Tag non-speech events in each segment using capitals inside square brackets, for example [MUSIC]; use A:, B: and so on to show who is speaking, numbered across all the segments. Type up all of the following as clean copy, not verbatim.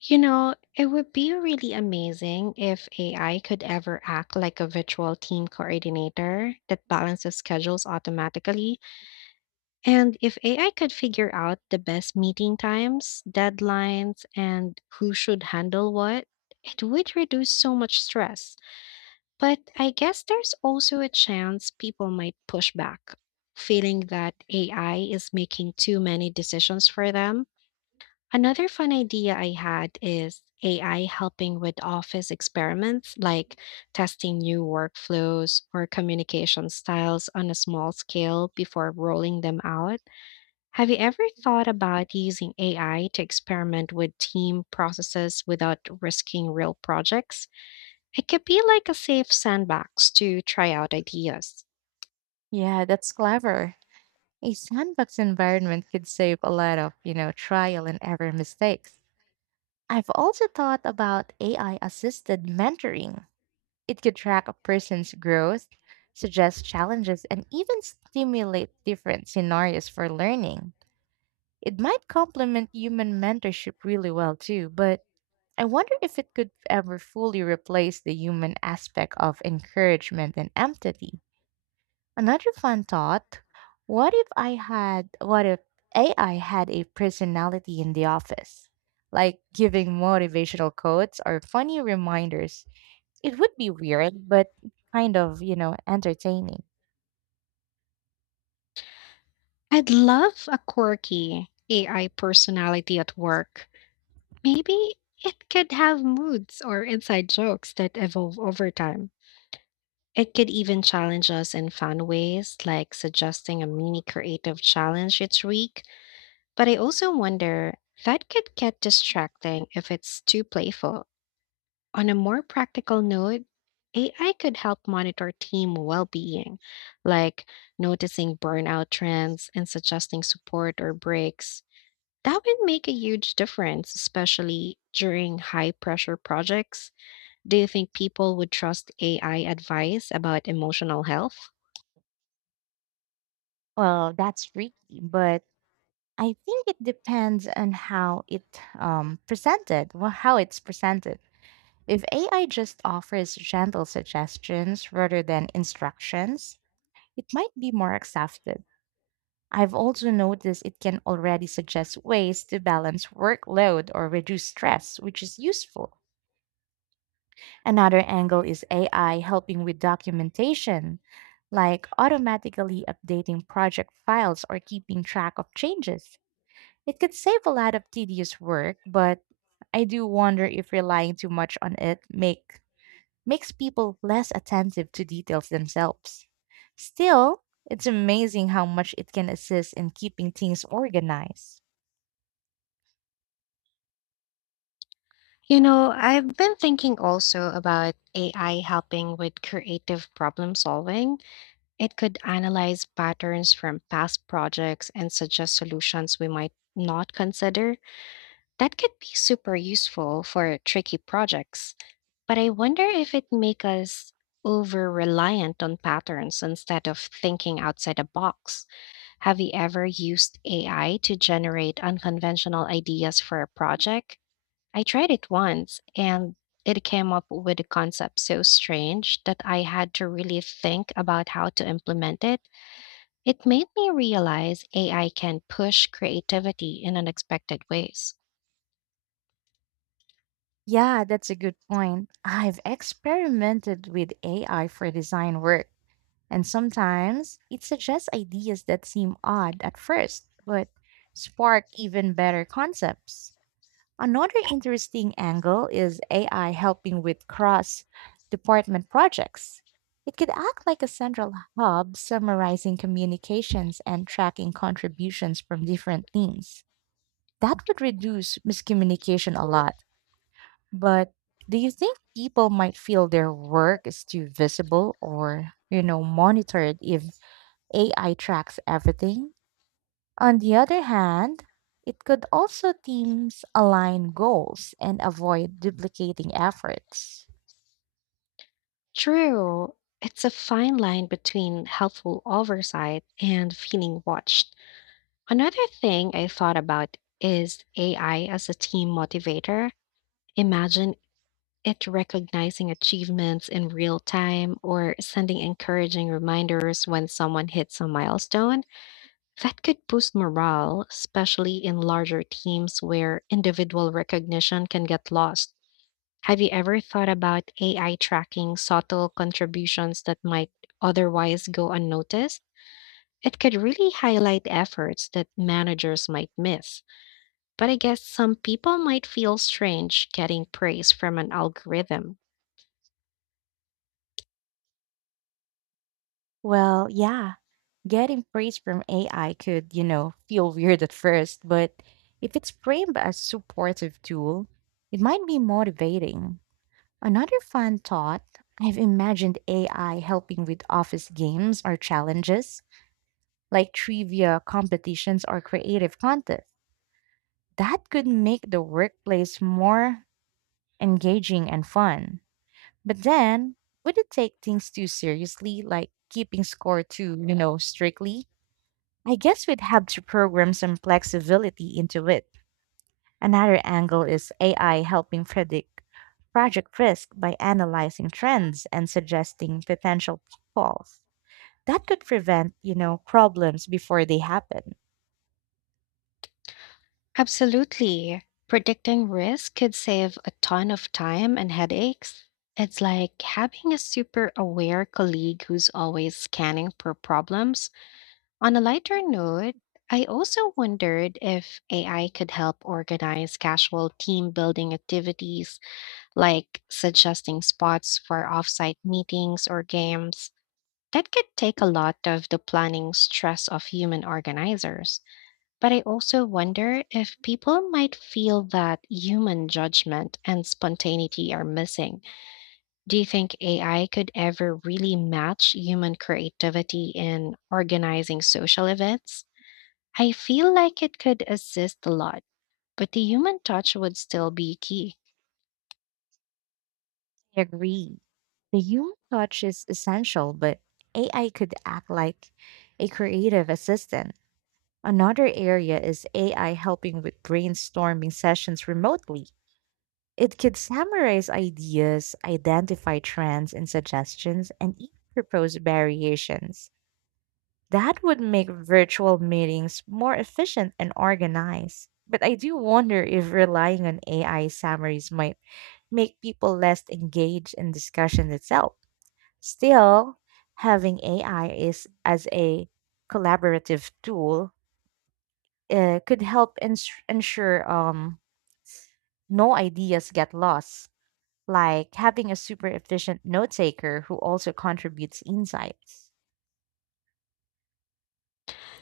A: You know, it would be really amazing if AI could ever act like a virtual team coordinator that balances schedules automatically. And if AI could figure out the best meeting times, deadlines, and who should handle what, it would reduce so much stress. But I guess there's also a chance people might push back, feeling that AI is making too many decisions for them. Another fun idea I had is AI helping with office experiments like testing new workflows or communication styles on a small scale before rolling them out. Have you ever thought about using AI to experiment with team processes without risking real projects? It could be like a safe sandbox to try out ideas.
B: Yeah, that's clever. A sandbox environment could save a lot of trial and error mistakes. I've also thought about AI assisted mentoring. It could track a person's growth, suggest challenges, and even stimulate different scenarios for learning. It might complement human mentorship really well too, but I wonder if it could ever fully replace the human aspect of encouragement and empathy. Another fun thought, what if AI had a personality in the office? Like giving motivational quotes or funny reminders. It would be weird, but kind of entertaining.
A: I'd love a quirky AI personality at work. Maybe it could have moods or inside jokes that evolve over time. It could even challenge us in fun ways, like suggesting a mini creative challenge each week. But I also wonder, that could get distracting if it's too playful. On a more practical note, AI could help monitor team well being, like noticing burnout trends and suggesting support or breaks. That would make a huge difference, especially during high pressure projects. Do you think people would trust AI advice about emotional health?
B: Well, that's freaky, but I think it depends on how it's presented. If AI just offers gentle suggestions rather than instructions, it might be more accepted. I've also noticed it can already suggest ways to balance workload or reduce stress, which is useful. Another angle is AI helping with documentation, like automatically updating project files or keeping track of changes. It could save a lot of tedious work, but I do wonder if relying too much on it makes people less attentive to details themselves. Still, it's amazing how much it can assist in keeping things organized.
A: You know, I've been thinking also about AI helping with creative problem solving. It could analyze patterns from past projects and suggest solutions we might not consider. That could be super useful for tricky projects, but I wonder if it make us over reliant on patterns instead of thinking outside the box. Have you ever used AI to generate unconventional ideas for a project? I tried it once and it came up with a concept so strange that I had to really think about how to implement it. Made me realize AI can push creativity in unexpected ways.
B: Yeah, that's a good point. I've experimented with AI for design work, and sometimes it suggests ideas that seem odd at first, but spark even better concepts. Another interesting angle is AI helping with cross department projects. It could act like a central hub summarizing communications and tracking contributions from different teams. That would reduce miscommunication a lot. But do you think people might feel their work is too visible or monitored if AI tracks everything? On the other hand, it could also teams align goals and avoid duplicating efforts.
A: True, it's a fine line between helpful oversight and feeling watched. Another thing I thought about is AI as a team motivator. Imagine it recognizing achievements in real time or sending encouraging reminders when someone hits a milestone. That could boost morale, especially in larger teams where individual recognition can get lost. Have you ever thought about AI tracking subtle contributions that might otherwise go unnoticed? It could really highlight efforts that managers might miss. But I guess some people might feel strange getting praise from an algorithm.
B: Well, yeah, getting praise from AI could feel weird at first, but if it's framed as supportive tool, it might be motivating. Another fun thought, I've imagined AI helping with office games or challenges, like trivia competitions or creative contests. That could make the workplace more engaging and fun. But then, would it take things too seriously, like keeping score too strictly? I guess we'd have to program some flexibility into it. Another angle is AI helping predict project risk by analyzing trends and suggesting potential pitfalls. That could prevent problems before they happen.
A: Absolutely. Predicting risk could save a ton of time and headaches. It's like having a super aware colleague who's always scanning for problems. On a lighter note, I also wondered if AI could help organize casual team building activities like suggesting spots for offsite meetings or games. That could take a lot of the planning stress of human organizers. But I also wonder if people might feel that human judgment and spontaneity are missing. Do you think AI could ever really match human creativity in organizing social events? I feel like it could assist a lot, but the human touch would still be key.
B: I agree. The human touch is essential, but AI could act like a creative assistant. Another area is AI helping with brainstorming sessions remotely. It could summarize ideas, identify trends and suggestions, and even propose variations. That would make virtual meetings more efficient and organized. But I do wonder if relying on AI summaries might make people less engaged in discussion itself. Still, having AI is as a collaborative tool could help ensure no ideas get lost, like having a super efficient note taker who also contributes insights.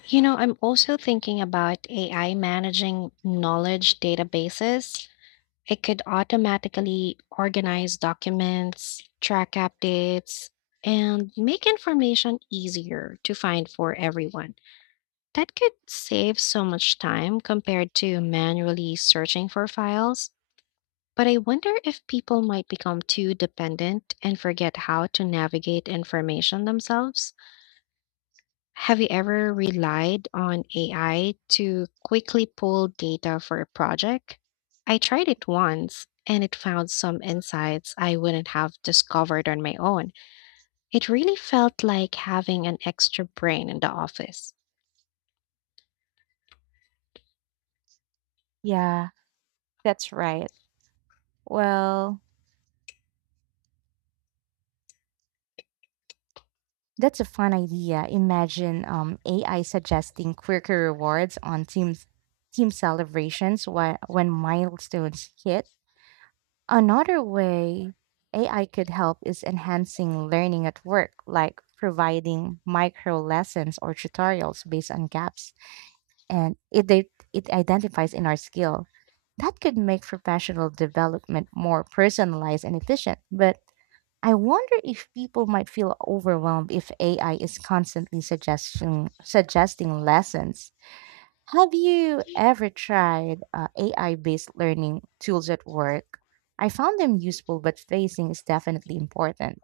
A: You know, I'm also thinking about AI managing knowledge databases. It could automatically organize documents, track updates, and make information easier to find for everyone. That could save so much time compared to manually searching for files. But I wonder if people might become too dependent and forget how to navigate information themselves. Have you ever relied on AI to quickly pull data for a project? I tried it once and it found some insights I wouldn't have discovered on my own. It really felt like having an extra brain in the office.
B: Yeah, that's right. Well, that's a fun idea. Imagine AI suggesting quicker rewards on team celebrations when milestones hit. Another way AI could help is enhancing learning at work, like providing micro lessons or tutorials based on gaps, and it identifies in our skill. That could make professional development more personalized and efficient. But I wonder if people might feel overwhelmed if AI is constantly suggesting lessons. Have you ever tried AI-based learning tools at work? I found them useful, but pacing is definitely important.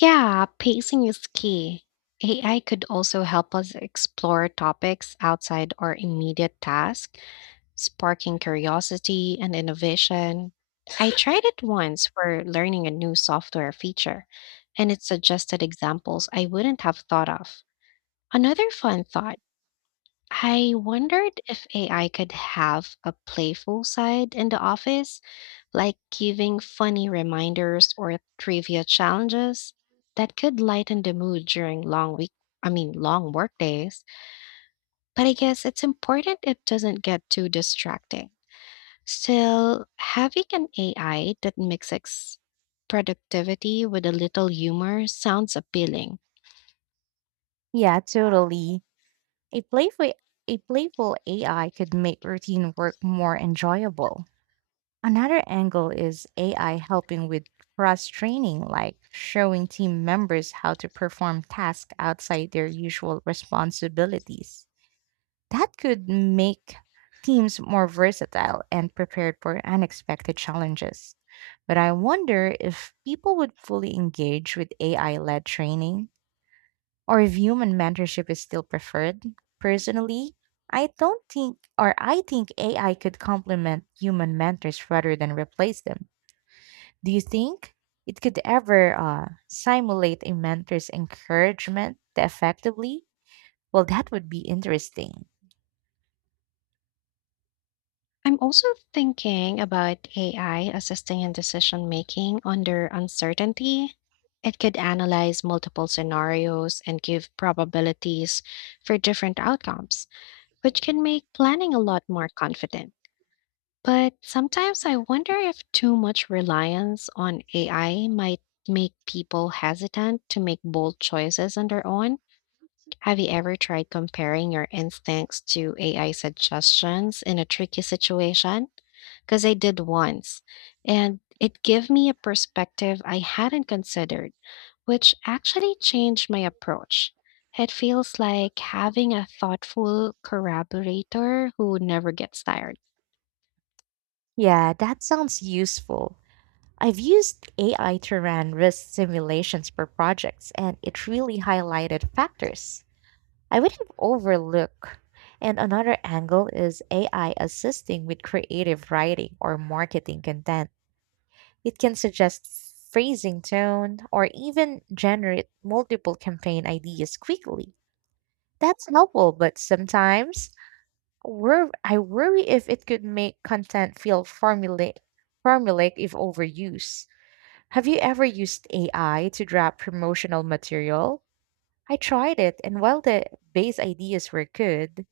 A: Yeah, pacing is key. AI could also help us explore topics outside our immediate task, sparking curiosity and innovation. I tried it once for learning a new software feature, and it suggested examples I wouldn't have thought of. Another fun thought, I wondered if AI could have a playful side in the office, like giving funny reminders or trivia challenges that could lighten the mood during long week. I mean, long work days, but I guess it's important it doesn't get too distracting. So, having an AI that mixes productivity with a little humor sounds appealing.
B: Yeah, totally. A playful a playful AI could make routine work more enjoyable. Another angle is AI helping with cross training, like showing team members how to perform tasks outside their usual responsibilities. That could make teams more versatile and prepared for unexpected challenges. But I wonder if people would fully engage with AI led training or if human mentorship is still preferred. Personally, I don't think, or I think AI could complement human mentors rather than replace them. Do you think it could ever simulate a mentor's encouragement effectively? Well, that would be interesting.
A: I'm also thinking about AI assisting in decision making under uncertainty. It could analyze multiple scenarios and give probabilities for different outcomes, which can make planning a lot more confident. But sometimes I wonder if too much reliance on AI might make people hesitant to make bold choices on their own. Have you ever tried comparing your instincts to AI suggestions in a tricky situation? Because I did once, and it gave me a perspective I hadn't considered, which actually changed my approach. It feels like having a thoughtful corroborator who never gets tired.
B: Yeah, that sounds useful. I've used AI to run risk simulations for projects, and it really highlighted factors I would have overlooked. And another angle is AI assisting with creative writing or marketing content. It can suggest phrasing tone or even generate multiple campaign ideas quickly. That's helpful, but sometimes I worry if it could make content feel formulaic if overused. Have you ever used AI to draft promotional material? I tried it, and while the base ideas were good,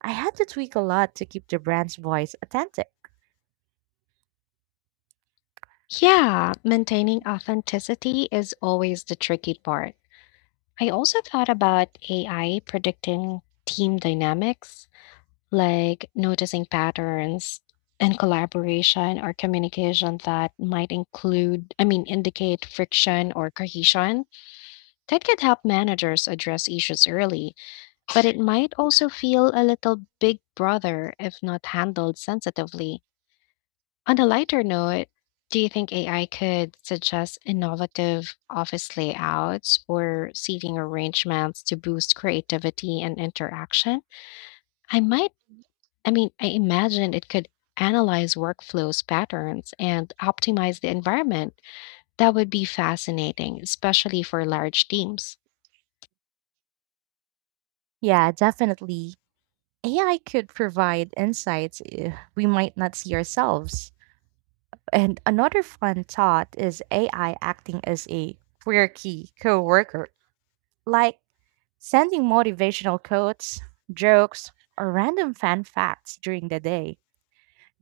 B: I had to tweak a lot to keep the brand's voice authentic.
A: Yeah, maintaining authenticity is always the tricky part. I also thought about AI predicting team dynamics, like noticing patterns and collaboration or communication that might include, I mean, indicate friction or cohesion. That could help managers address issues early, but it might also feel a little big brother if not handled sensitively. On a lighter note, do you think AI could suggest innovative office layouts or seating arrangements to boost creativity and interaction? I might, I mean, I imagine it could analyze workflows patterns and optimize the environment. That would be fascinating, especially for large teams.
B: Yeah, definitely. AI could provide insights we might not see ourselves. And another fun thought is AI acting as a quirky coworker, like sending motivational quotes, jokes, or random fun facts during the day.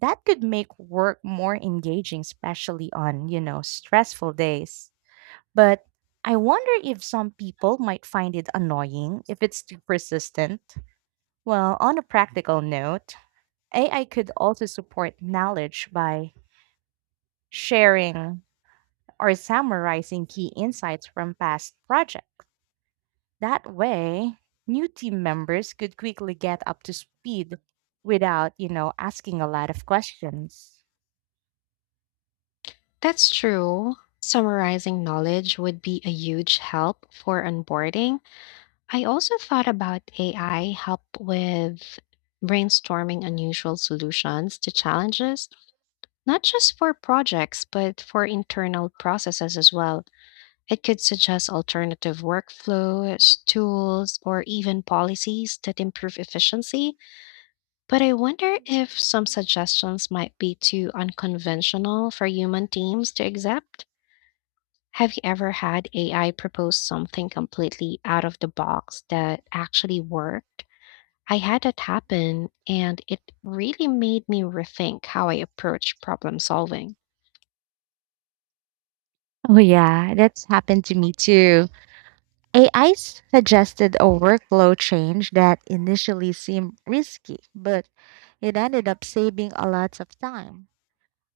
B: That could make work more engaging, especially on stressful days. But I wonder if some people might find it annoying if it's too persistent. Well, on a practical note, AI could also support knowledge by sharing or summarizing key insights from past projects. That way, new team members could quickly get up to speed without asking a lot of questions.
A: That's true. Summarizing knowledge would be a huge help for onboarding. I also thought about AI help with brainstorming unusual solutions to challenges, not just for projects, but for internal processes as well. It could suggest alternative workflows, tools, or even policies that improve efficiency. But I wonder if some suggestions might be too unconventional for human teams to accept. Have you ever had AI propose something completely out of the box that actually worked? I had that happen, and it really made me rethink how I approach problem solving.
B: Oh yeah, that's happened to me too. AI suggested a workflow change that initially seemed risky, but it ended up saving a lot of time.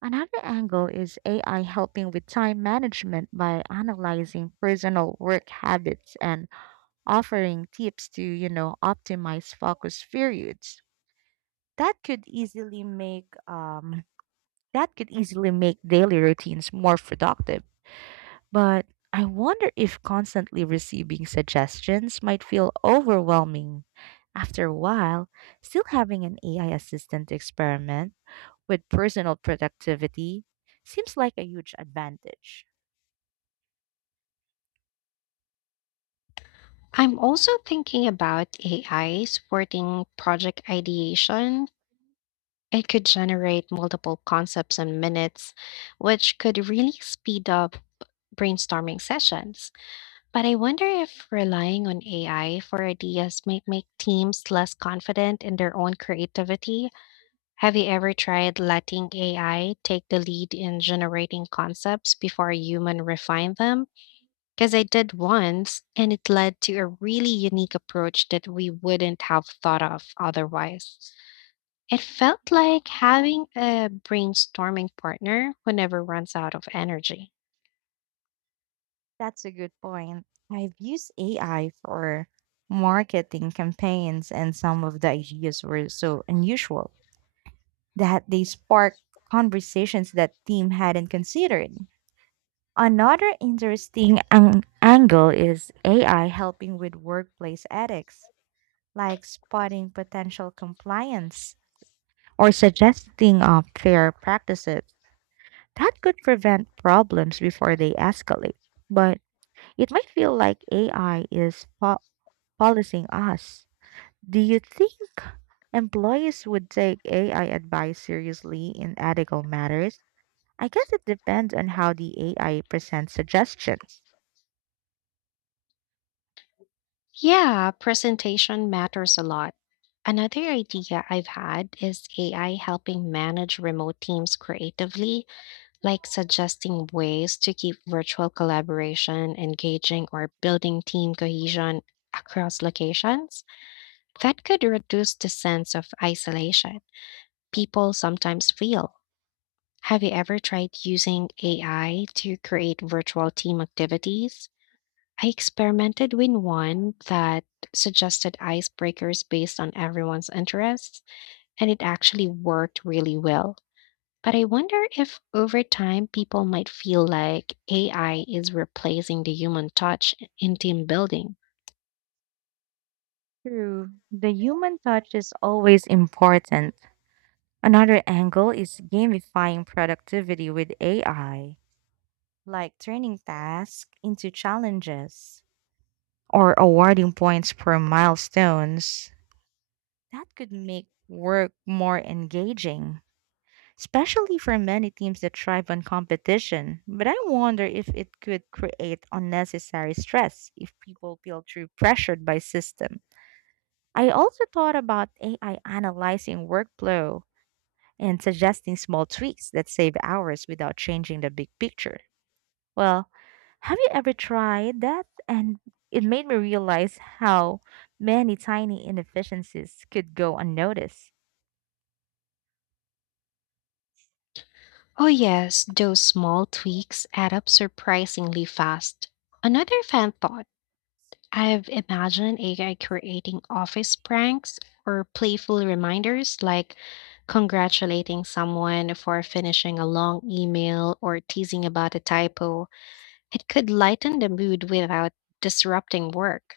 B: Another angle is AI helping with time management by analyzing personal work habits and offering tips to optimize focus periods. That could easily make um that could easily make daily routines more productive. But I wonder if constantly receiving suggestions might feel overwhelming. After a while, still having an AI assistant to experiment with personal productivity seems like a huge advantage.
A: I'm also thinking about AI supporting project ideation. It could generate multiple concepts in minutes, which could really speed up brainstorming sessions. But I wonder if relying on AI for ideas might make teams less confident in their own creativity. Have you ever tried letting AI take the lead in generating concepts before a human refine them? Because I did once, and it led to a really unique approach that we wouldn't have thought of otherwise. It felt like having a brainstorming partner who never runs out of energy.
B: That's a good point. I've used AI for marketing campaigns, and some of the ideas were so unusual that they sparked conversations that team hadn't considered. Another interesting angle is AI helping with workplace ethics, like spotting potential compliance or suggesting fair practices. That could prevent problems before they escalate, but it might feel like AI is policing us. Do you think employees would take AI advice seriously in ethical matters? I guess it depends on how the AI presents suggestions.
A: Yeah, presentation matters a lot. Another idea I've had is AI helping manage remote teams creatively, like suggesting ways to keep virtual collaboration engaging or building team cohesion across locations. That could reduce the sense of isolation people sometimes feel. Have you ever tried using AI to create virtual team activities? I experimented with one that suggested icebreakers based on everyone's interests, and it actually worked really well. But I wonder if over time people might feel like AI is replacing the human touch in team building.
B: True. The human touch is always important. Another angle is gamifying productivity with AI, like turning tasks into challenges, or awarding points for milestones. That could make work more engaging, especially for many teams that thrive on competition. But I wonder if it could create unnecessary stress if people feel too pressured by system. I also thought about AI analyzing workflow and suggesting small tweaks that save hours without changing the big picture. Well, have you ever tried that? And it made me realize how many tiny inefficiencies could go unnoticed.
A: Oh, yes, those small tweaks add up surprisingly fast. Another fan thought, I've imagined AI creating office pranks or playful reminders like congratulating someone for finishing a long email or teasing about a typo. It could lighten the mood without disrupting work.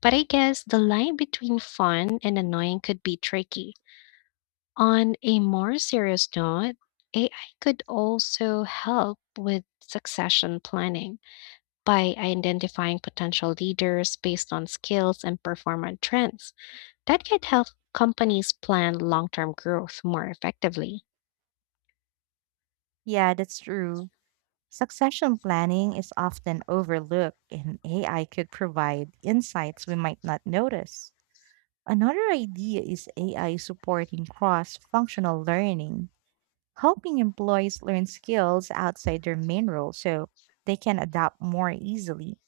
A: But I guess the line between fun and annoying could be tricky. On a more serious note, AI could also help with succession planning by identifying potential leaders based on skills and performance trends. That could help companies plan long term growth more effectively.
B: Yeah, that's true. Succession planning is often overlooked, and AI could provide insights we might not notice. Another idea is AI supporting cross functional learning, helping employees learn skills outside their main role so they can adapt more easily.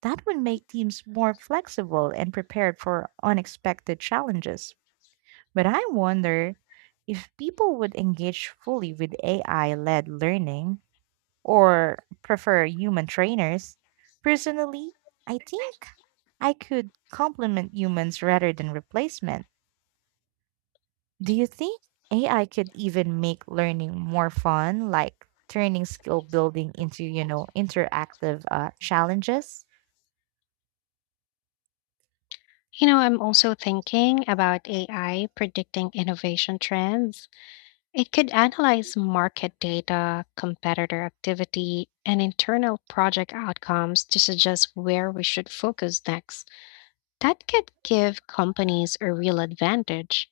B: That would make teams more flexible and prepared for unexpected challenges. But I wonder if people would engage fully with AI led learning or prefer human trainers. Personally, I think I could complement humans rather than replacement. Do you think AI could even make learning more fun, like turning skill building into interactive challenges?
A: You know, I'm also thinking about AI predicting innovation trends. It could analyze market data, competitor activity, and internal project outcomes to suggest where we should focus next. That could give companies a real advantage,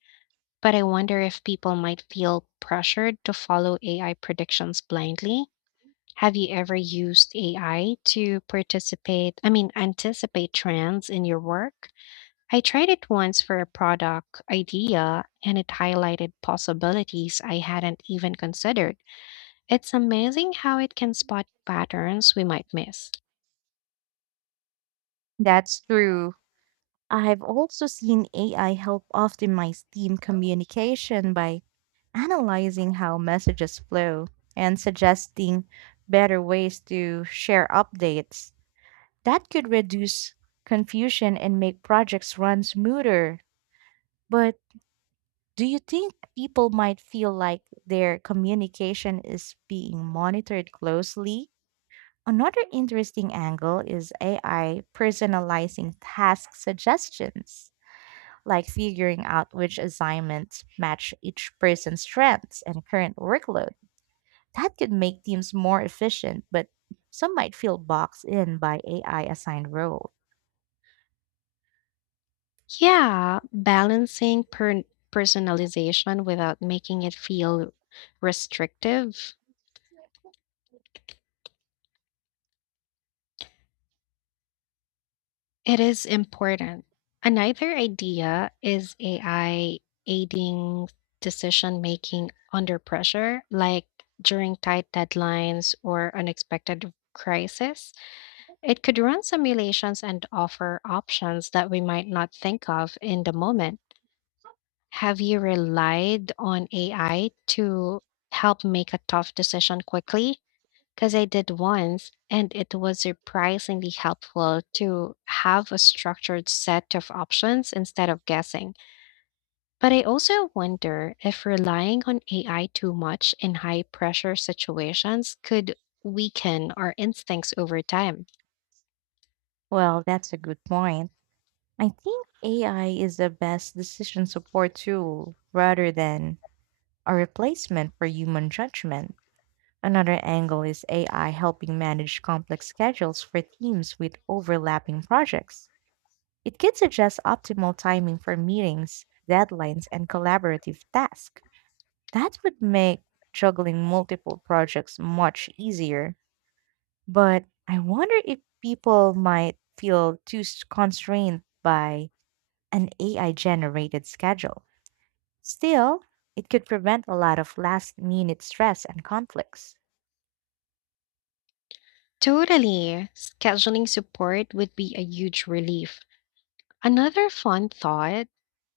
A: but I wonder if people might feel pressured to follow AI predictions blindly. Have you ever used AI to participate, I mean, anticipate trends in your work? I tried it once for a product idea and it highlighted possibilities I hadn't even considered. It's amazing how it can spot patterns we might miss.
B: That's true. I've also seen AI help optimize team communication by analyzing how messages flow and suggesting better ways to share updates. That could reduce confusion and make projects run smoother. But do you think people might feel like their communication is being monitored closely? Another interesting angle is AI personalizing task suggestions, like figuring out which assignments match each person's strengths and current workload. That could make teams more efficient, but some might feel boxed in by AI assigned roles.
A: Yeah, balancing personalization without making it feel restrictive. It is important. Another idea is AI aiding decision making under pressure, like during tight deadlines or unexpected crisis. It could run simulations and offer options that we might not think of in the moment. Have you relied on AI to help make a tough decision quickly? Because I did once, and it was surprisingly helpful to have a structured set of options instead of guessing. But I also wonder if relying on AI too much in high pressure situations could weaken our instincts over time.
B: Well, that's a good point. I think AI is the best decision support tool rather than a replacement for human judgment. Another angle is AI helping manage complex schedules for teams with overlapping projects. It can suggest optimal timing for meetings, deadlines, and collaborative tasks. That would make juggling multiple projects much easier. But I wonder if people might feel too constrained by an AI generated schedule. Still, it could prevent a lot of last minute stress and conflicts.
A: Totally. Scheduling support would be a huge relief. Another fun thought,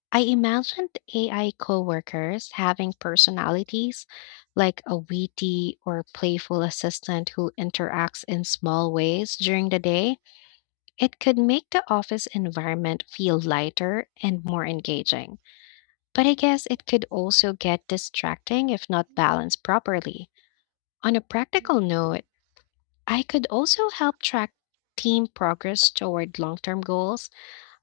A: I imagined AI coworkers having personalities like a witty or playful assistant who interacts in small ways during the day. It could make the office environment feel lighter and more engaging. But I guess it could also get distracting if not balanced properly. On a practical note, I could also help track team progress toward long term goals,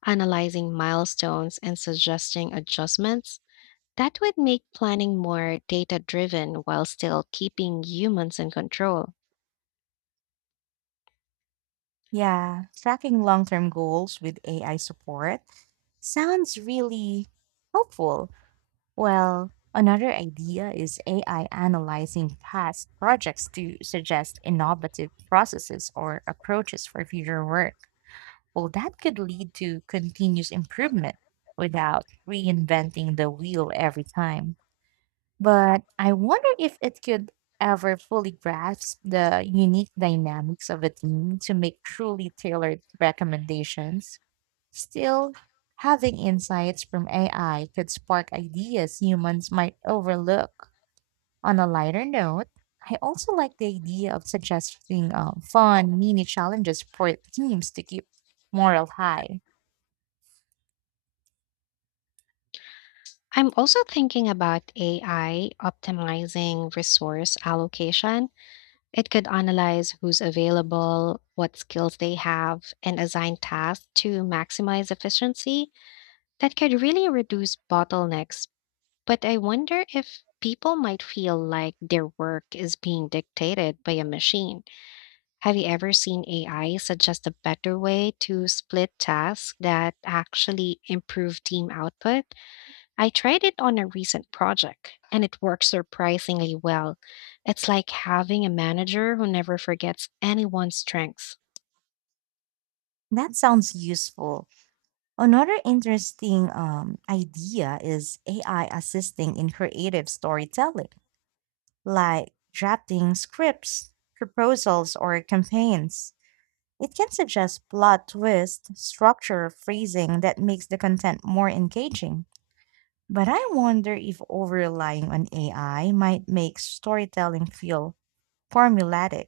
A: analyzing milestones and suggesting adjustments. That would make planning more data driven while still keeping humans in control.
B: Yeah, tracking long term goals with AI support sounds really helpful. Well, another idea is AI analyzing past projects to suggest innovative processes or approaches for future work. Well, that could lead to continuous improvement without reinventing the wheel every time. But I wonder if it could ever fully grasp the unique dynamics of a team to make truly tailored recommendations. Still, having insights from AI could spark ideas humans might overlook. On a lighter note, I also like the idea of suggesting fun mini challenges for teams to keep morale high.
A: I'm also thinking about AI optimizing resource allocation. It could analyze who's available, what skills they have, and assign tasks to maximize efficiency. That could really reduce bottlenecks. But I wonder if people might feel like their work is being dictated by a machine. Have you ever seen AI suggest a better way to split tasks that actually improve team output? I tried it on a recent project and it works surprisingly well. It's like having a manager who never forgets anyone's strengths.
B: That sounds useful. Another interesting idea is AI assisting in creative storytelling, like drafting scripts, proposals, or campaigns. It can suggest plot twist, structure, phrasing that makes the content more engaging. But I wonder if over relying on AI might make storytelling feel formulaic.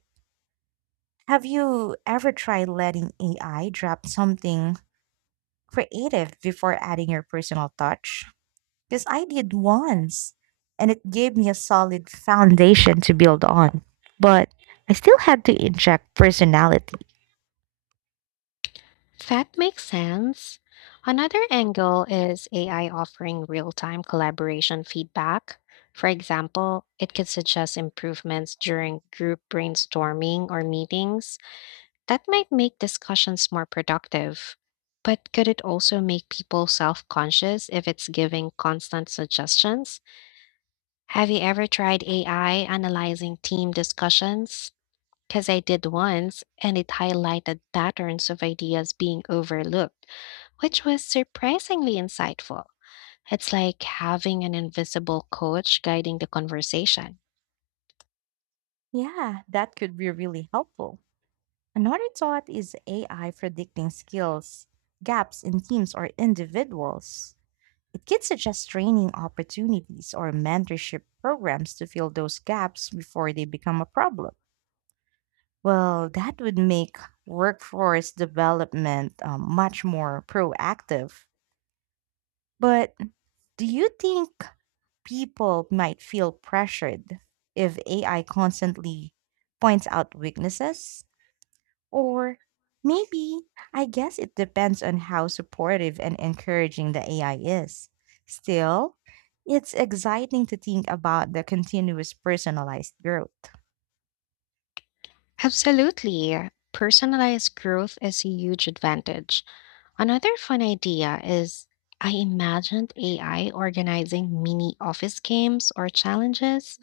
B: Have you ever tried letting AI draft something creative before adding your personal touch? Because I did once, and it gave me a solid foundation to build on. But I still had to inject personality.
A: That makes sense. Another angle is AI offering real time collaboration feedback. For example, it could suggest improvements during group brainstorming or meetings. That might make discussions more productive, but could it also make people self conscious if it's giving constant suggestions? Have you ever tried AI analyzing team discussions? Because I did once, and it highlighted patterns of ideas being overlooked, which was surprisingly insightful. It's like having an invisible coach guiding the conversation.
B: Yeah, that could be really helpful. Another thought is AI predicting skills, gaps in teams or individuals. It could suggest training opportunities or mentorship programs to fill those gaps before they become a problem. Well, that would make workforce development much more proactive. But do you think people might feel pressured if AI constantly points out weaknesses? Or maybe, I guess it depends on how supportive and encouraging the AI is. Still, it's exciting to think about the continuous personalized growth.
A: Absolutely. Personalized growth is a huge advantage. Another fun idea is, I imagined AI organizing mini office games or challenges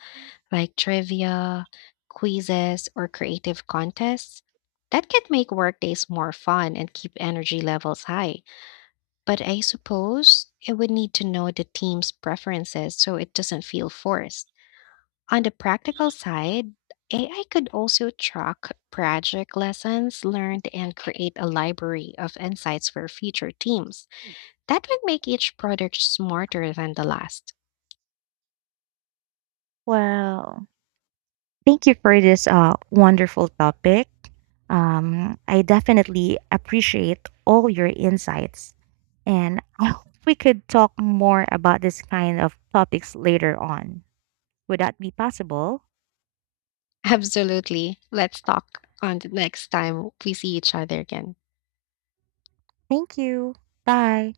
A: like trivia, quizzes, or creative contests. That could make workdays more fun and keep energy levels high. But I suppose it would need to know the team's preferences so it doesn't feel forced. On the practical side, AI could also track project lessons learned and create a library of insights for future teams. That would make each product smarter than the last.
B: Well, thank you for this wonderful topic. I definitely appreciate all your insights, and [LAUGHS] I hope we could talk more about this kind of topics later on. Would that be possible?
A: Absolutely. Let's talk on the next time we see each other again.
B: Thank you. Bye.